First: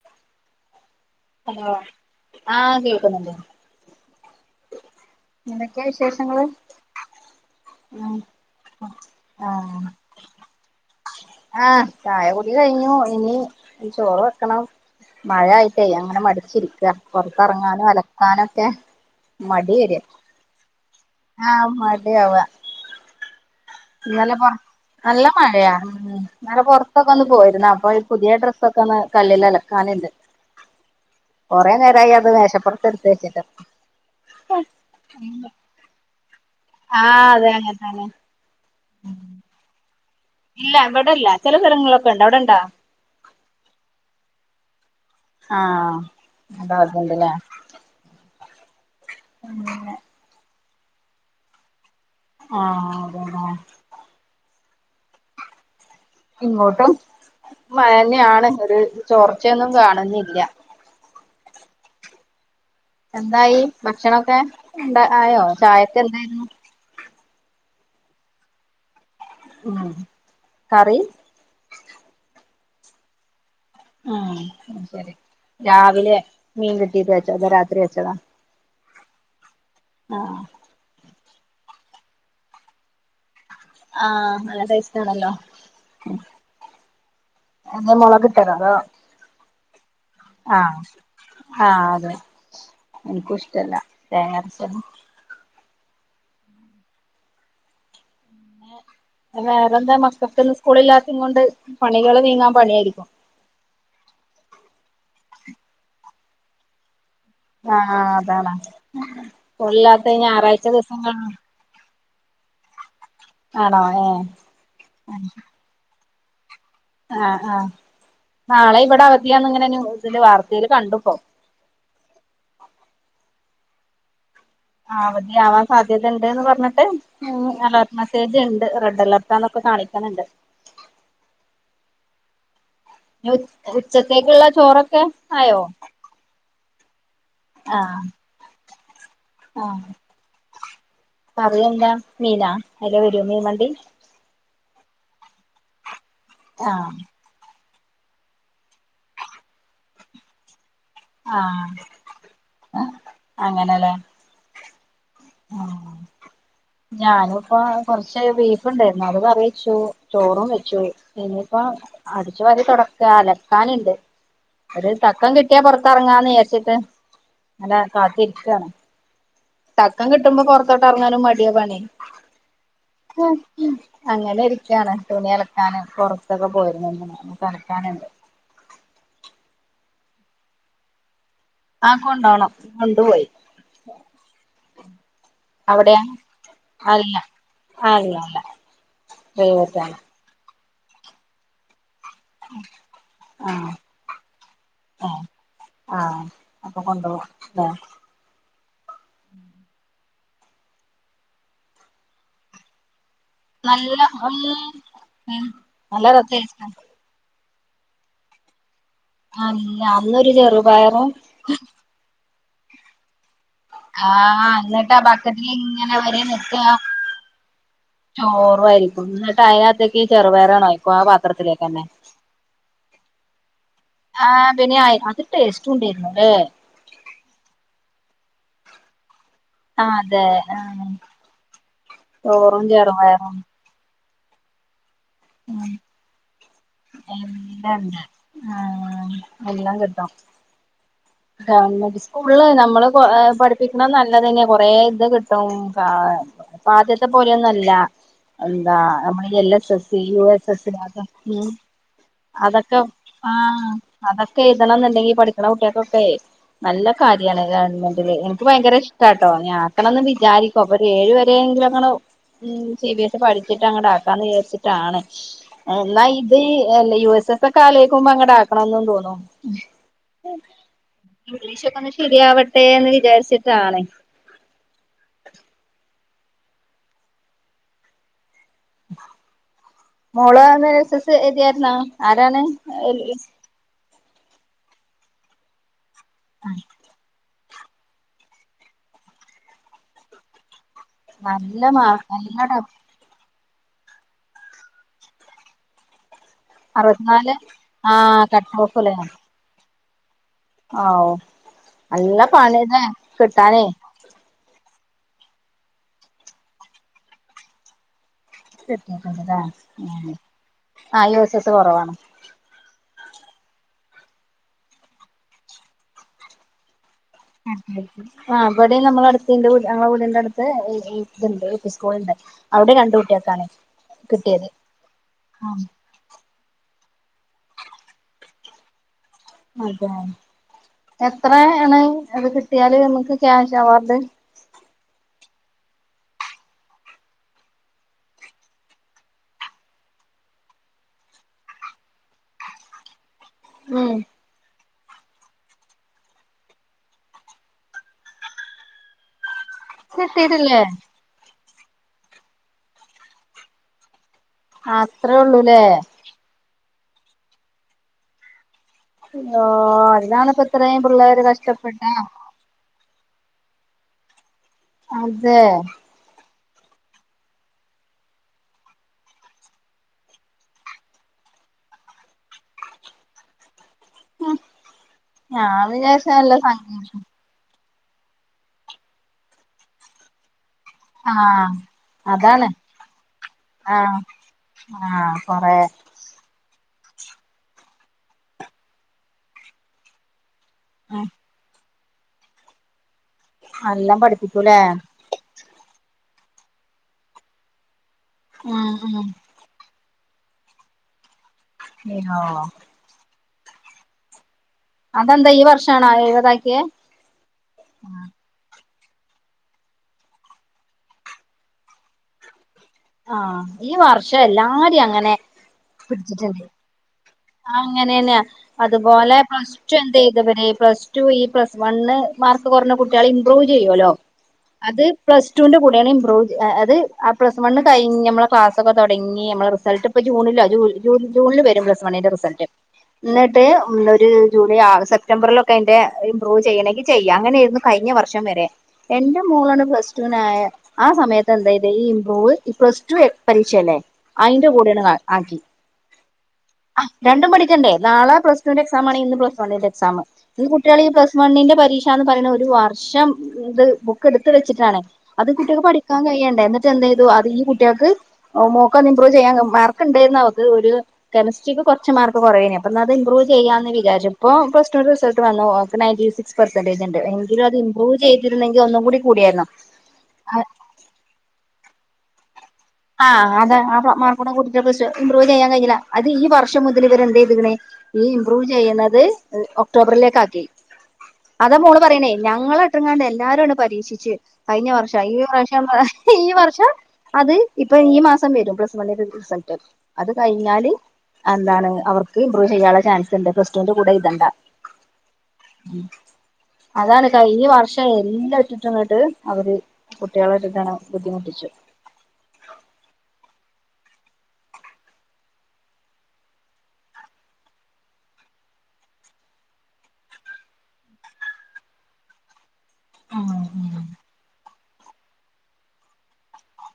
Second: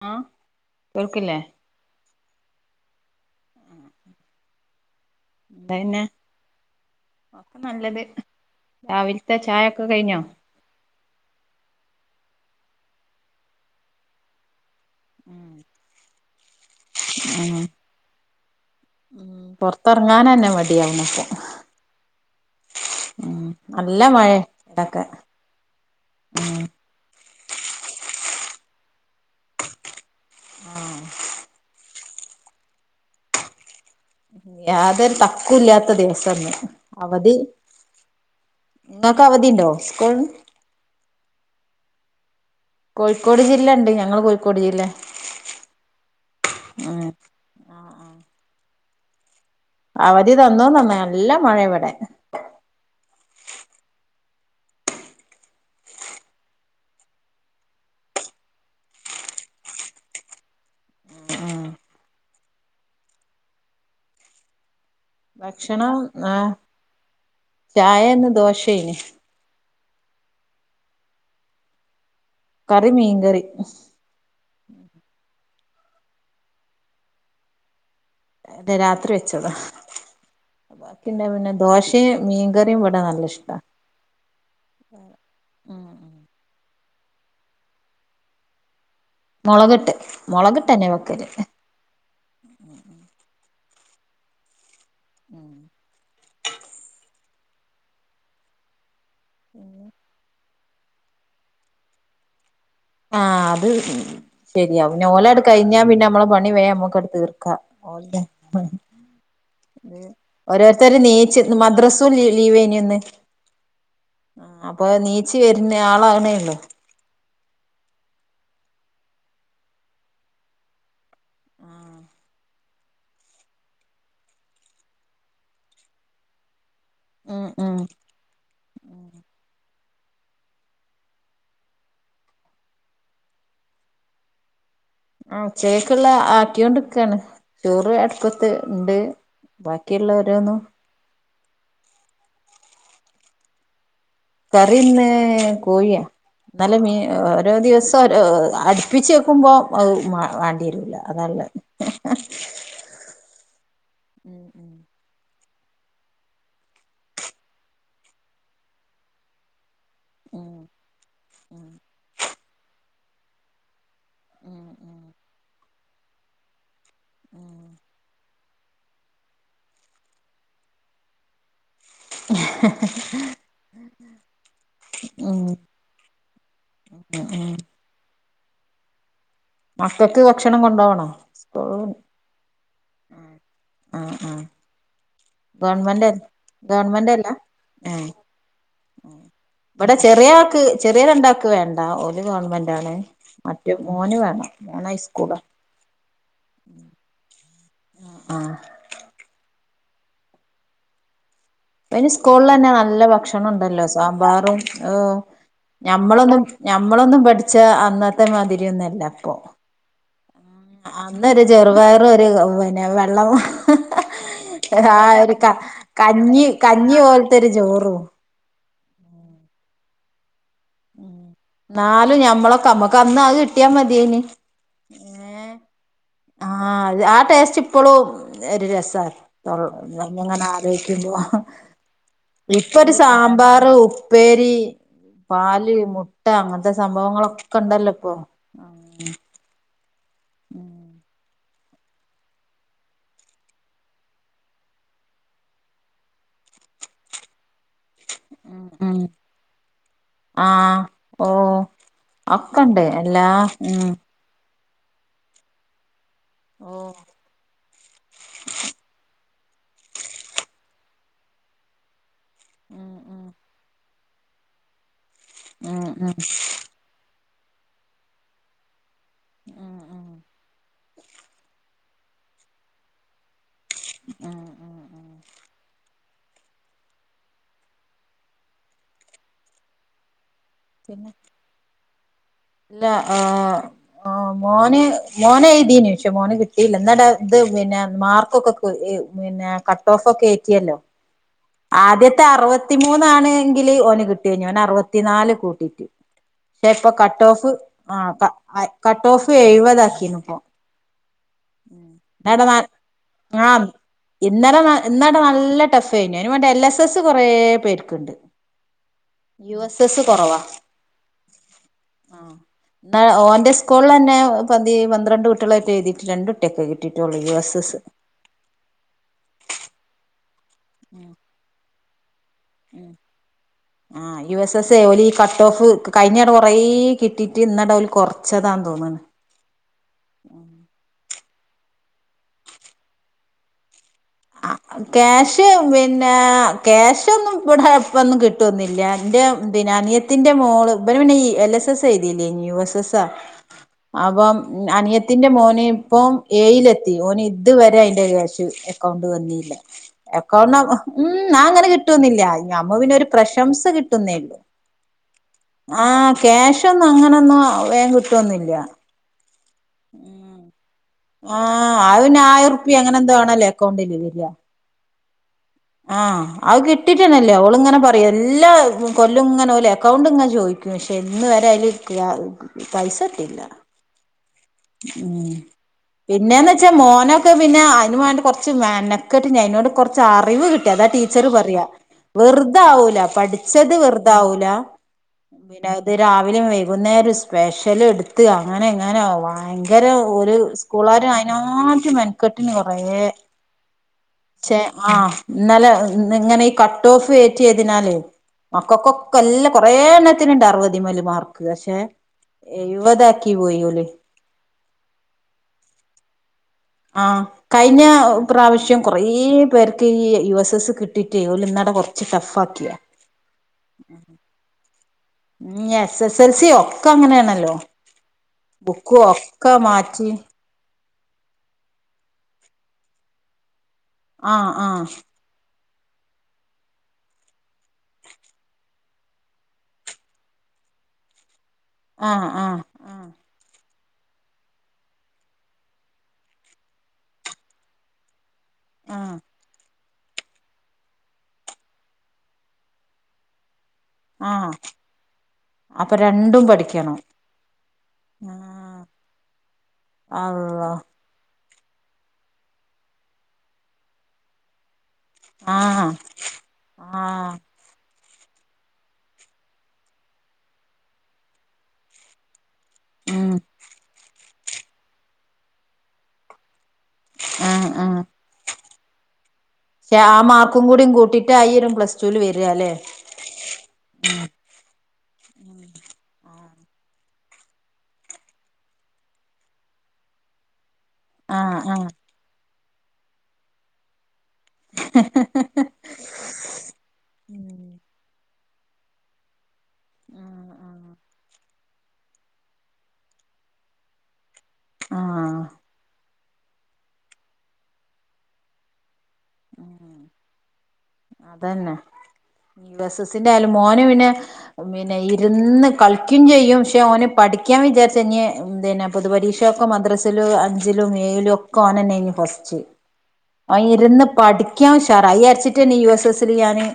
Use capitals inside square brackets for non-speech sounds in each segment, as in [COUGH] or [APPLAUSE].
ആ ഹലോ ആ കേൾക്കുന്നുണ്ട് എന്താ എന്തൊക്കെയാ പിന്നെ വിശേഷങ്ങള് ഒക്കെ നല്ലത് ഉം രാവിലത്തെ ചായൊക്കെ കഴിഞ്ഞോ ആ ചായ കുടി കഴിഞ്ഞു ഇനി ചോറ് വെക്കണം മഴ ഉം ആയിട്ടേ അങ്ങനെ മടിച്ചിരിക്ക്യാ പൊറത്തിറങ്ങാനും അലക്കാനൊക്കെ ഉം മടി വര്യാ പൊറത്തിറങ്ങാനന്നെ മടിയാവുന്നുപ്പൊ ആ മടിയാവാ ഉം നല്ല ഇന്നലെ മഴയ പൊറ ഇവിടൊക്കെ നല്ല മഴയാ ഉം ഇന്നലെ പൊ റത്തൊക്കെ ഒന്ന് പോയിരുന്നു അപ്പൊ ഈ പുതിയ ഡ്രസ്സ് ക്കെ കല്ലിലലക്കാനിണ്ട് കൊറേ നേരായാ പ്പ് മേഷപ്പുറത്തെ എടുത്ത് വച്ചിട്ട് യാതൊരു തക്കും ഇല്ലാത്ത ദിവസാന്ന് ആ അതെ അങ്ങനെതന്നെ ങ്ങക്ക് അവധിണ്ടോ കോളിൻ ഇല്ല ഇവിടെ ഇല്ല ചില സ്ഥലങ്ങളൊക്കെ ണ്ട് അവിടെ ണ്ടോ കോഴിക്കോട് ജില്ല ണ്ട് ഞങ്ങൾ കോഴിക്കോട് ജില്ലേ ആ അതണ്ട്ല്ലേ ആഹ് ആഹ് അവധി തന്നോന്നന്ന നല്ല മഴേ ഇവടെ ആഹ് അതെല്ലേ ഇങ്ങോട്ടും മഴേന്നാണ് ഒരു ചോർച്ചയൊ ന്നും കാണുന്നില്ല ഉം എന്തായി ഭക്ഷണൊക്കെ എന്താ ആയോ ചായക്ക് എന്തേരുന്നു ചായായിന്ന് ദോശയേനി കറി കറി മീൻങ്കറി ആ ശരി രാവിലെ മീൻ കിട്ടീട്ട് വെച്ചോ അതോ രാത്രി വെച്ചോ ല്ല രാത്രി വെച്ചതാ ആഹ് പന്നെ പിന്നെ ദോശയും മീൻകറിയും ഇവിടെ നല്ല ഇഷ്ടാ ആ നല്ല ടെസ്റ്റാണല്ലോ അല്ലാ മുളക് ഇട്ടതോ അതോ മുളക് ട്ട് മൊളകിട്ടന്നെ വെക്കല് ൻക്കൂ ഇഷ്ടല്ല തേങ്ങരച്ചത് വേറെ എന്താ മക്കക്ക്ന്ന് സ് സ്കൂളില്ലാത്ത കൊണ്ട് പണികള് നീങ്ങാ ആഹ് അത് ശരിയാവും ഞ്ഞോലട്കഴിഞ്ഞാ പിന്ന നമ്മള പണി വേം നമ്മക്കട് തീർ ആഹ് അതാണ് കൊല്ലാത്ത ഞായറാഴ്ച ദിവസംങ്ങള ലീവ് ലീവേനി ഇന്ന് ആ അപ്പൊ ഏഹ് നീച്ചി വര്ന്ന് ആളെ ന്നേള്ളൂ ആഹ് ആഹ് നാളെ ഇവിടെ അവധിയാന്ന് ഇങ്ങനെ ഇതിന്റെ വാർത്തേൽ കണ്ടുപ്പോ ആ അവധി ആവാൻ സാധ്യത ഉണ്ട്ന്ന് പറഞ്ഞ് ഉം ഉം അലേർട്ട് മെസേജ് ഇണ്ട് റെഡ് അലേർട്ടാന്നൊക്കെ കാണി കണ് ണ്ട് ഉച്ചത്തേക്കുള്ള ചോറൊ ആ ഉച്ചയെക്കുള്ള ആക്കിയൊണ്ട് കാണ് ചോറു ആഹ് അടുപ്പത്ത് ഉണ്ട് ബാക്കിയുള്ള രോന്നു പറയ എന്താ മീനാ അയിലെ വരൂ മീൻ വണ്ടി കറിന്ന് കോഴിയ നല്ല ആഹ് മീൻ മ് ഓരോ ദിവസ അടുപ്പിച്ച വെക്കുമ്പോൾ അഹ് മ വേണ്ടി വരും ആ അങ്ങനെല്ലേ ഉം ആ ഞാന ഇപ്പൊ കൊറച്ച് ബീഫ് ണ്ടായിരുന്നു അത് കറിവച്ചു ചോറും ഉം വെച്ചു പോയി ഇനിയിപ്പ അ [UNINTELLIGIBLE] തുടക്ക അലക്കാനുണ്ട് ഉം അത് തക്കം കിട്ടിയാ പുറ കറങ്ങാന്ന് രിച്ചിട്ട് അല്ല കാത്തിരിക്ക ഇക്കാണ് തക്കം കിട്ടുമ്പോ പുറത്തോട്ട് ഇറങ്ങാനും മടിയ പണി അങ്ങനെ ഇരിക്കാണ് ഉം തുണി അളക്കാന് പുറത്തൊക്കെ പോയിരുന്നു എ ഉം കളക്കാനുണ്ട് മക്കക്ക് ഭക്ഷണം കൊണ്ടോണോ ആ കൊണ്ടോണം കൊണ്ടു പോയി ആഹ് ആഹ് ഗവൺമെന്റ് ഗവമെന്റ്ല്ല എ അല്ല അല്ല ഇവിടെ പ്രൈവറ്റാണ് ചെറിയ ആക്ക് ചെറിയ രണ്ടാക്ക് വേണ്ട ഒ ഒൽ ഗവൺമെന്റ് ആണ് ആഹ് മറ്റും ഓന് വേണം ആഹ് ഹൈസ്കൂള ആഹ് അപ്പൊ കൊണ്ടോവും ല്ലേ അയിൻ സ്കൂൾ അന്നെ നല്ല ഭക്ഷണം ഭക്ഷണ്ടല്ലോ നല്ല ഉം സാമ്പാറും ഒ ഉം നല്ല നമ്മളൊന്നും രസേര്ന്നു ഞമ്മളൊന്നും പഠി പക്ഷെ അന്നത്തെമാതിരി ന്നുല്ല അല്ല [UNINTELLIGIBLE] അന്നരു ചെറുപയറും ഒരു [UNINTELLIGIBLE] പിന്നെ വെള്ളം ഹ ആഹ് ഹ ഹ് എന്നിട്ട് ആ ഒരു ബക്കറ്റില് ക ഇങ്ങനെ വരെ കഞ്ഞി നിക്കാ കഞ്ഞി പോലത്തെരു ചോറും ചോറും എന്നിട്ട് അയാത്തക്ക് ചെറു പയ് റ് ഉ നാലും ഞമ്മളൊക്കെ നമ്മക്ക് അന്ന് അത് കിട്ടിയാ മതിയേന് ആഹ് പിന്നെ ഏ അത് ടേസ്റ്റും ഉണ്ടായിരുന്നു ല്ലേ ആ അ ആ ടേസ്റ്റ് ഇപ്പോളും എ രസാ ആഹ് [UNINTELLIGIBLE] അതെ അങ്ങനെ ആഹ് ആലോചിക്കുമ്പോ ചോറും ഇപ്പൊ ഒരു ചെറുപയറും സാമ്പാറ് ഉ പ്പേരി ഉം പാല്, മുട്ട അങ്ങനത്തെ എല്ലാം സംഭവങ്ങളൊക്കെണ്ടല്ലോ ഉണ്ട് ഇപ്പൊ ട്ടും ഉം ഗവൺമെന്റ് സ്കൂള് നമ്മള് പഠിപ്പിക്കണം നല്ലതന്നെ കൊറെേ ഇത് കിട്ടും ഇപ്പം ആദ്യത്തെ പോലെയൊന്നല്ല എന്താ ഉം നമ്മള് L S S, U S S ആഹ് അതൊ ഓ അതൊക്കെ ഒക്കെണ്ട് ഉം എല്ലാ ആ ഉം അതൊക്കെ പഠിക്കണന്നുണ്ടെങ്കി പഠിക്കണ കുട്ട്യാക്കൊക്കെ ഓ നല്ല കാര്യാണ് ഗവൺമെന്റില് എനിക്ക് ഭയങ്കര ഇഷ്ട ട്ടോ ഞാൻ ആക്കണന്ന് വിചാരിക്കും അപ്പൊ ഒരു ഏഴ് വരെയങ്കിലും അങ്ങനെ ഉം സി ബി എസ് സി പഠിച്ചിട്ട് അങ്ങട്ട് ആ ക്കാന്ന് വിചാരിച്ചിട്ടാണ് ഉം എന്നാ ഉം ഉം ഇത് എല്ല യു എസ് എസ് ക്കെ ആലോയ്ക്കുമ്പോ അങ്ങട് ആക്കണോന്നും തോന്നും ഉം ഉം ഇംഗ്ലീഷൊക്കെ ഒന്ന് ശരിയാവട്ടെ എന്ന് വിചാരിച്ചി ആഹ് ഹ ഹ [INAUDIBLE] മോള് എസ് എസ് പിന്നെ സി എഴുതിയായിരുന്നോ ആരാണ് ഇല്ല ആഹ് [UNINTELLIGIBLE] ആഹ് മോന് മോന് എഴുതിനു പക്ഷെ മോന് കിട്ടിയില്ല എന്നാ- അത് പിന്നെ മാർക്കൊക്കെ പിന്നെ കട്ട് ഓഫ് ഒക്കെ യെറ്റിയല്ലോ നല്ല മാർക്ക് ആദ്യത്തെ നല്ല അറുപത്തി മൂന്നാണ് ങ്കില് ഓന് കിട്ടി കഴിഞ്ഞുൻ അറുപത്തി നാല് കൂട്ടീട്ട് പക്ഷെ ഇപ്പ കട്ട് അറുപത്തിനാല് ഓഫ് ആ കട്ട് ഓഫ്ല്ലേ കട്ട് ഓഫ് എഴുപതാ യിനിപ്പോ ഓഹ് എന്നട നാ കിട്ടാനേ ആഹ് ഇന്നട ന [UNINTELLIGIBLE] എന്നാട നല്ല ടഫ് ആയിനു അയ്ന് വേണ്ടി എൽ. എസ്. എസ് കുറെ പേർക്ക്ണ്ട് [UNINTELLIGIBLE] ആഹ് യു എസ് എസ് കൊറവാണ് ആ [UNINTELLIGIBLE] ഓന്റെ സ്കൂളിൽ തന്നെ പന്തി പന്ത്രണ്ട് കുട്ടികളൊക്കെ എഴുതീ രണ്ട് കുട്ട്യക്ക് കി [UNINTELLIGIBLE] ആഹ് ഇവിടെം നമ്മളെ അടുത്ത് എന്റെ വിട് നമ്മടെ വീടിന്റെടു [UNINTELLIGIBLE] ഇ ഇതുണ്ട് [UNINTELLIGIBLE] [UNINTELLIGIBLE] മ്ഹ് കുട്ടികൾക്കാണ് ആഹ് യു കിട്ടിയത് എസ് എസ് ഓലി കട്ട് ആ ഓഫ് ക കഴിഞ്ഞങ്ങട് കൊറെ കിട്ടിട്ട് [UNINTELLIGIBLE] ഓല് കുറച്ചതാന്ന് തൊന്നുന്ന് അതെ. എത്രേണ് അത് കിട്ടിയാല് നമുക്ക് ക്യാഷ് അവാർഡ്. ആഹ് ക്യാഷ് പിന്നെ ക്യാഷ് ഒന്നും ഇവിടെ ഒന്നും കിട്ടുവന്നില്ല എന്റെ അനിയത്തിന്റെ മോള് ഇവന് പിന്നെ എൽ. എസ്. എസ് എഴുതിയില്ലേ യു. എസ്. എസ് ആ ഉം അപം അനിയത്തിന്റെ മോന് ഇപ്പോം എയിലെത്തി ഓന് ഇത് വരെ അതിന്റെ ഒരു കാശു ഇല്ല അക്കൗണ്ട് വന്നിയില്ല എക്കൗണ്ട് കിട്ടിട്ടില്ലേ മ്മ് നാൻ അങ്ങനെ കിട്ട [UNINTELLIGIBLE] നമ്മ പിന്നെ ഒരു പ്രശംസ കി അത്രേ ഉള്ളൂല്ലേ. [UNINTELLIGIBLE] അങ്ങനൊന്നും വേഗം കിട്ടുവൊന്നൂല്ല ഓഹ് അതിനാണ്പ്പ ഇത്രയും പിള്ളേര് ആഹ് കഷ്ടപ്പെട്ട അയിന് ആയിരം റുപ്യ എങ്ങനെ എന്തോ ആണല്ലേ അക്കൗണ്ടിൽ വരിക ആഹ് അതേ ആ കിട്ടിട്ടണല്ലേ ഓളിങ്ങനെ പറയും എല്ലാ കൊല്ലും ഇങ്ങനെ പോലെ അക്കൗണ്ട് ഇങ്ങെ ചോദിക്കും പക്ഷെ ഇന്ന് വരെ അതില് പൈസ ഇട്ടില്ല ഞാൻ വിചാരിച്ച നല്ല പിന്നെന്ന് വെച്ചാ സംഖ്യ മോനൊക്കെ പിന്നെ അതിന് വേണ്ടി കുറച്ച് മനക്കെട്ട് അതിനോട് കുറച്ച് അറിവ് കിട്ടി അതാ ടീച്ചർ ആഹ് പറയാ അതാണ് വെറുത ആവൂല പഠിച്ചത് ആഹ് വെറുത ആവൂല ആഹ് കൊറെ പിന്നെത് രാവിലെ വൈകിട്ട് വൈകുന്നേരം ഒരു സ്പെഷ്യല് എടുത്ത് അങ്ങനെ ഇങ്ങനെ ഭയങ്കര ഒരു ഉം സ്കൂളാരും അതിനാ മെനെക്കെട്ടിന് കുറേ [UNINTELLIGIBLE] ശെ പഠിപ്പിക്കൂലേ ആഹ് ഇന്നലെ നിങ്ങനെ ഈ കട്ട് ഓഫ് കയറ്റിയതിനാൽ ഉം ഉം ഒക്കൊക്കൊക്ക എല്ലാം കൊ റെഎണത്തിനുണ്ട് അറുവധതി മല മാറ് അയ്യോ [UNINTELLIGIBLE] [UNINTELLIGIBLE] അതെന്താ ഈ വർഷണഴുതായി ആഹ് കഴിഞ്ഞ പ്രാവശ്യം കുറേ പേർക്ക് ഈ യു എസ് എസ് കിട്ടിയിട്ടേഓല ഇന്നാടെ കുറച്ച് ടഫ് ആ ആഹ് ഈ വർഷം എല്ലാരിം അങ്ങനെ എസ് എസ് എൽ സി ഒക്കെ അങ്ങനെയാണ് ആഹ് അങ്ങനെ തന്നെയ അതുപോലെ പ്ലസ് ടു എന്ത മാറ്റി ചെയ്തുവരെ പ്ലസ്ടു ഈ പ്ലസ് വണ് മാർക്ക് കുറഞ്ഞ കുട്ടികൾ ഇപ്രൂവ് [UNINTELLIGIBLE] ചെയ്യുലോ ആഹ് അത് ആഹ് പ്ലസ്ടു ൻ്റെ കു [UNINTELLIGIBLE] ഇപ്രൂവ് അത് ആ പ്ലസ് വൺ കഴിഞ്ഞ നമ്മള ക്ലാസൊക്കെടങ്ങി നമ്മ റിസൾട്ട്പ്പ ജൂണില ജൂണിൽ വരുമ്പ മണിടെ ആഹ് റിസൾട്ട് ആഹ് ആഹ് എന്നിട്ട് [UNINTELLIGIBLE] ഒരു ജൂലൈ ആ സെപ്റ്റംബറിലൊക്കെ അതിന്റെ ഇമ്പ്രൂവ് ചെയ്യണമെങ്കിൽ ചെയ്യാം അങ്ങനെെയയിരുന്നു കഴിഞ്ഞ വർഷം വരെ ആഹ് എന്റെ മോളാണ് പ്ലസ് [UNINTELLIGIBLE] ആ സമയത്ത് എന്തായത് ഈ ഇംമ്പ്രൂവ് ഈ പ്ലസ് ടു പരീക്ഷ അല്ലേ അയിൻ്റെ ആഹ് കൂടെയാണ് ആ ആകി അപ്പൊ രണ്ടും പഠിക്കണം രണ്ടും പഠിക്കണ്ട നാളെ പ്ലസ് ടുവിന്റെ ആഹ് എക്സാം ആ ഇന്ന് പ്ലസ് വണിന്റെ എക്സാം ഇന്ന് അള്ളാ കുട്ടികള ഈ പ്ലസ് വണ്ണിന്റെ പ രീഷന്ന് പറയണ ഒരു വർഷം ഇത് ബുക്ക് എടുത്ത് വെച്ചിട്ടാണ് അത് കുട്ടികൾക്ക് ആഹ് പഠിക്കാൻ കഴിയേണ്ട എന്നിട്ട് എന്ത ചെയ്തു അത് ആഹ് ഈ കുട്ടികൾക്ക് ഓ മോക്കന്ന് ഇമ്പ്രൂവ് ചെയ്യാൻ മാർക്ക്ണ്ടായിരുന്നവക്ക് ഒരു കെമിസ്ട്രിക്ക് കുറച്ച് മാർക്ക് കൊറെയേനെ അല്ലാതെ ഇമ്പ്രൂവ് ഉം ചെയ്യാന്ന് [UNINTELLIGIBLE] ഇപ്പോ പ്ലസ്ടുന്റെ റിസൾട്ട് വന്നു ഓക്ക് നയൻ്റി സിക്സ് പേ [UNINTELLIGIBLE] എങ്കിലും അത് ഇമ്പ്രൂവ് ചെയ്തിരുന്ന ഇതെല്ലംകുടി കൂടിയേന് രാ ആ മാർക്കും കൂടി കൂട്ടിട്ട് ആയിരം പ്ലസ് [UNINTELLIGIBLE] ആഹ് അതെ ആ മാർക്കോടെ കൂട്ടിട്ട [UNINTELLIGIBLE] ഇമ്പ്രൂവ് ചെയ്യാൻ കഴിഞ്ഞില അത് ഈ വർ ഷം മുതൽ ഇവരെന്തെയ്ത്ക്ക്ണ് ഈ ഇംപ്രൂവ് ചെയ്യുന്നത് ഒക്ടോബറിലേക്ക് ആക്കി അതാ ആഹ് മോള് ആഹ് പറയണേ ഞങ്ങള ട്ട്ങ്ങാണ്ട് എല്ലാരു ആണ്ട് പരീക്ഷിച്ച് കഴിഞ്ഞ വർഷം ഈ വർഷം ഈ വർഷം അത് ഈ മാസം വരും പ്ലസ് വണ്ണിന്റെ റിസൾട്ട് അത് ആഹ് കഴിഞ്ഞാല് എന്താണ് അവർക്ക് ഇമ്പ്രൂവു ചെയ്യാനുള്ള ചാൻസ് ഉണ്ട് പ്ലസ്റ്റുറ്റുന്റെ കൂടെ എഴ്തണ്ടാ [INAUDIBLE] ആഹ് ആഹ് അതാണ് കഴിഞ്ഞ വർഷം എല്ലാം ഇട്ടിട്ടുംങ്ങിട്ട് അവര് കുട്ടികളര്താണ് ബുദ്ധിമുട്ടിച്ചു അതന്നെ യു എസ് എസിന്റെ ആയാലും മോന് പിന്നെ പിന്നെ ഇരുന്ന് കളിക്കും ചെയ്യും ക്ഷെ ഓന് പഠിക്കാൻ വിചാരിച്ചഞ്ഞ് പിന്നെ പൊതുപരീക്ഷൊക്കെ മദ്രസിലും അഞ്ചിലും ഏഴിലും ഒക്കെ ഓനെന്നെ ഇഞ് ഫസ്റ്റ് ഉം ആ ഉം ഇര്ന്ന് അിക്കാംഷറായി അരച്ചിട്ടല്ലേ യു എസ് എസ്സിൽ ഞാന്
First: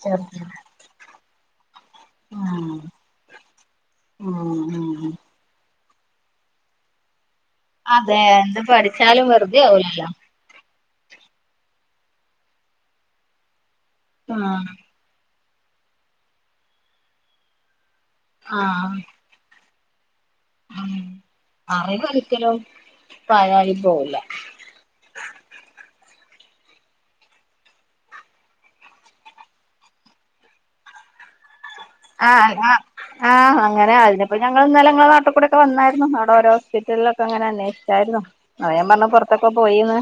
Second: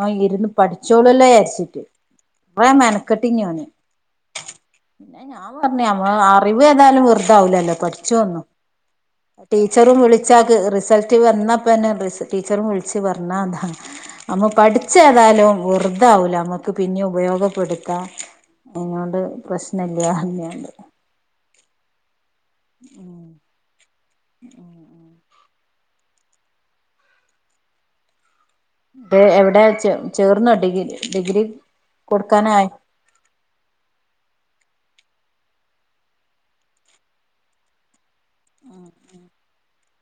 ആ ഇരുന്ന് ചേർത്തില്ല പഠിച്ചോളല്ലേ [UNINTELLIGIBLE] ഒന് ഉം മനക്കട്ടിഞ്ഞോന് ഉം ഉം ഞാൻ പറ അവ അറിവ് ഏതാലും വെർ താഉലല്ലോ അതെ പഠിച്ചുന്നു എന്ത് പഠിച്ചാലും വെറുതെ ടീച്ചറും ആവൂലല്ലോ വിളിച്ചാ റിസൾട്ട് വന്ന ഇപ്പം എന്നെ ബസ്സി ടീച്ചറും വിളച്ച് പറഞ്ഞ അതാണ് അമ്മ ആഹ് പഠിച്ച ഏതാലും വറുതാവില്ല നമുക്ക് പിന്നിം ഉപയോഗപ്പെടും ആഹ് [UNINTELLIGIBLE] പ്രശ് [UNINTELLIGIBLE] ക്കലും പാഴായി പോവുല്ല ഉ ഉ എവിടെ ച ചേർന്നോ ഡിഗ്രി ഡിഗ്രി ആ കൊടുക്കാനായി ആ് അങ്ങനെ അതിനപ്പ ഞങ്ങള്ന്നലേ ങ്ങളെ നാട്ട് കൂടെക്കെ വന്നായിരുന്നു അവിടെ ഓരോസ്പിറ്റൽലൊക്കെ അങ്ങനെ അന്വേഷിച്ചായിരുന്നു അ ഞൻ പറഞ്ഞ പുറത്ത് - ഇപ്പ പോയിന്ന്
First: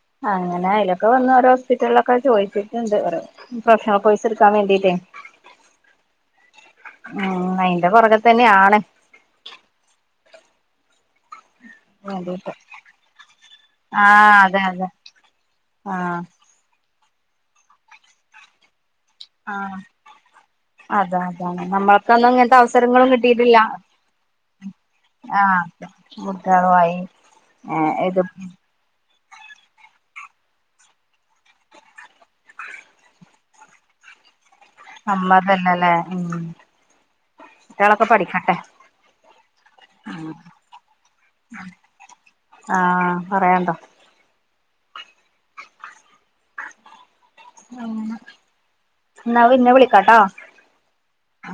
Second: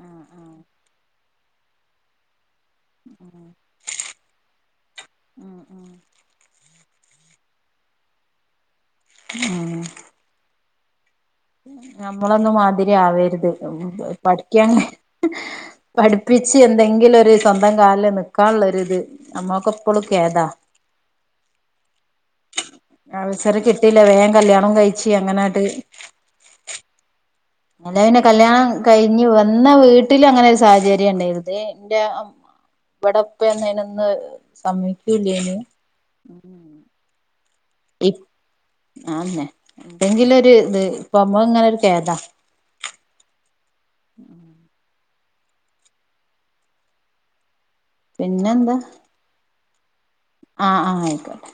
ഉം അങ്ങനെയാലേ ഇവിടെ വന്ന് ഒരൊസ്പിറ്റൽലക്കെ ചോയിച്ചു ണ്ട് കൊറെ പ്രൊഫഷണൽ കോഴ്സ് എടുക്കാൻ വേണ്ടിട്ടേ ഉം ഉം ഉം അയിന്റെ പുറകെ തന്നെയാണ് [UNINTELLIGIBLE] വേണ്ടീട്ട് നമ്മളൊന്നും മാതിരി ആവരുത് ആഹ് അതെ പഠിക്കാൻ അതെ ആഹ് പഠിപ്പിച്ച് എന്തെങ്കിലും സ്വന്തം കാലില് നിൽക്കാനുള്ളൊരി ഇത് ആ അതെ അതെ നമ്മൾക്കൊന്നും ഇങ്ങനത്തെ അവസരങ്ങളും കിട്ടിട്ടില്ല അവസരം കിട്ടിയില്ല വേഗം കല്യാണം കഴിച്ച് ആ കല്യാണോവായി എന്റെ പിന്നെ കല്യാണം കഴിഞ്ഞ് വന്ന വീട്ട വീട്ടില് അങ്ങനൊരു സാഹചര്യം ഉണ്ടായിർന്നു എറെ ഇവിടെപ്പ വന്നിണ് നമ്മൾ തന്നേയല്ലേ ഉം കുട്ടികളൊക്കെ ഇപ്പ് പഠിക്കട്ടെ ആന്നെ എന്തെങ്കിലൊരു ഇത് ഇപ്പൊ അമ്മ ഇങ്ങനെ ഒരു ഖേദാ ആഹ് പറയാണ്ടോ ആ എന്നാ പിന്നെ വിളി ആ ആ ആയിക്കോട്ടെ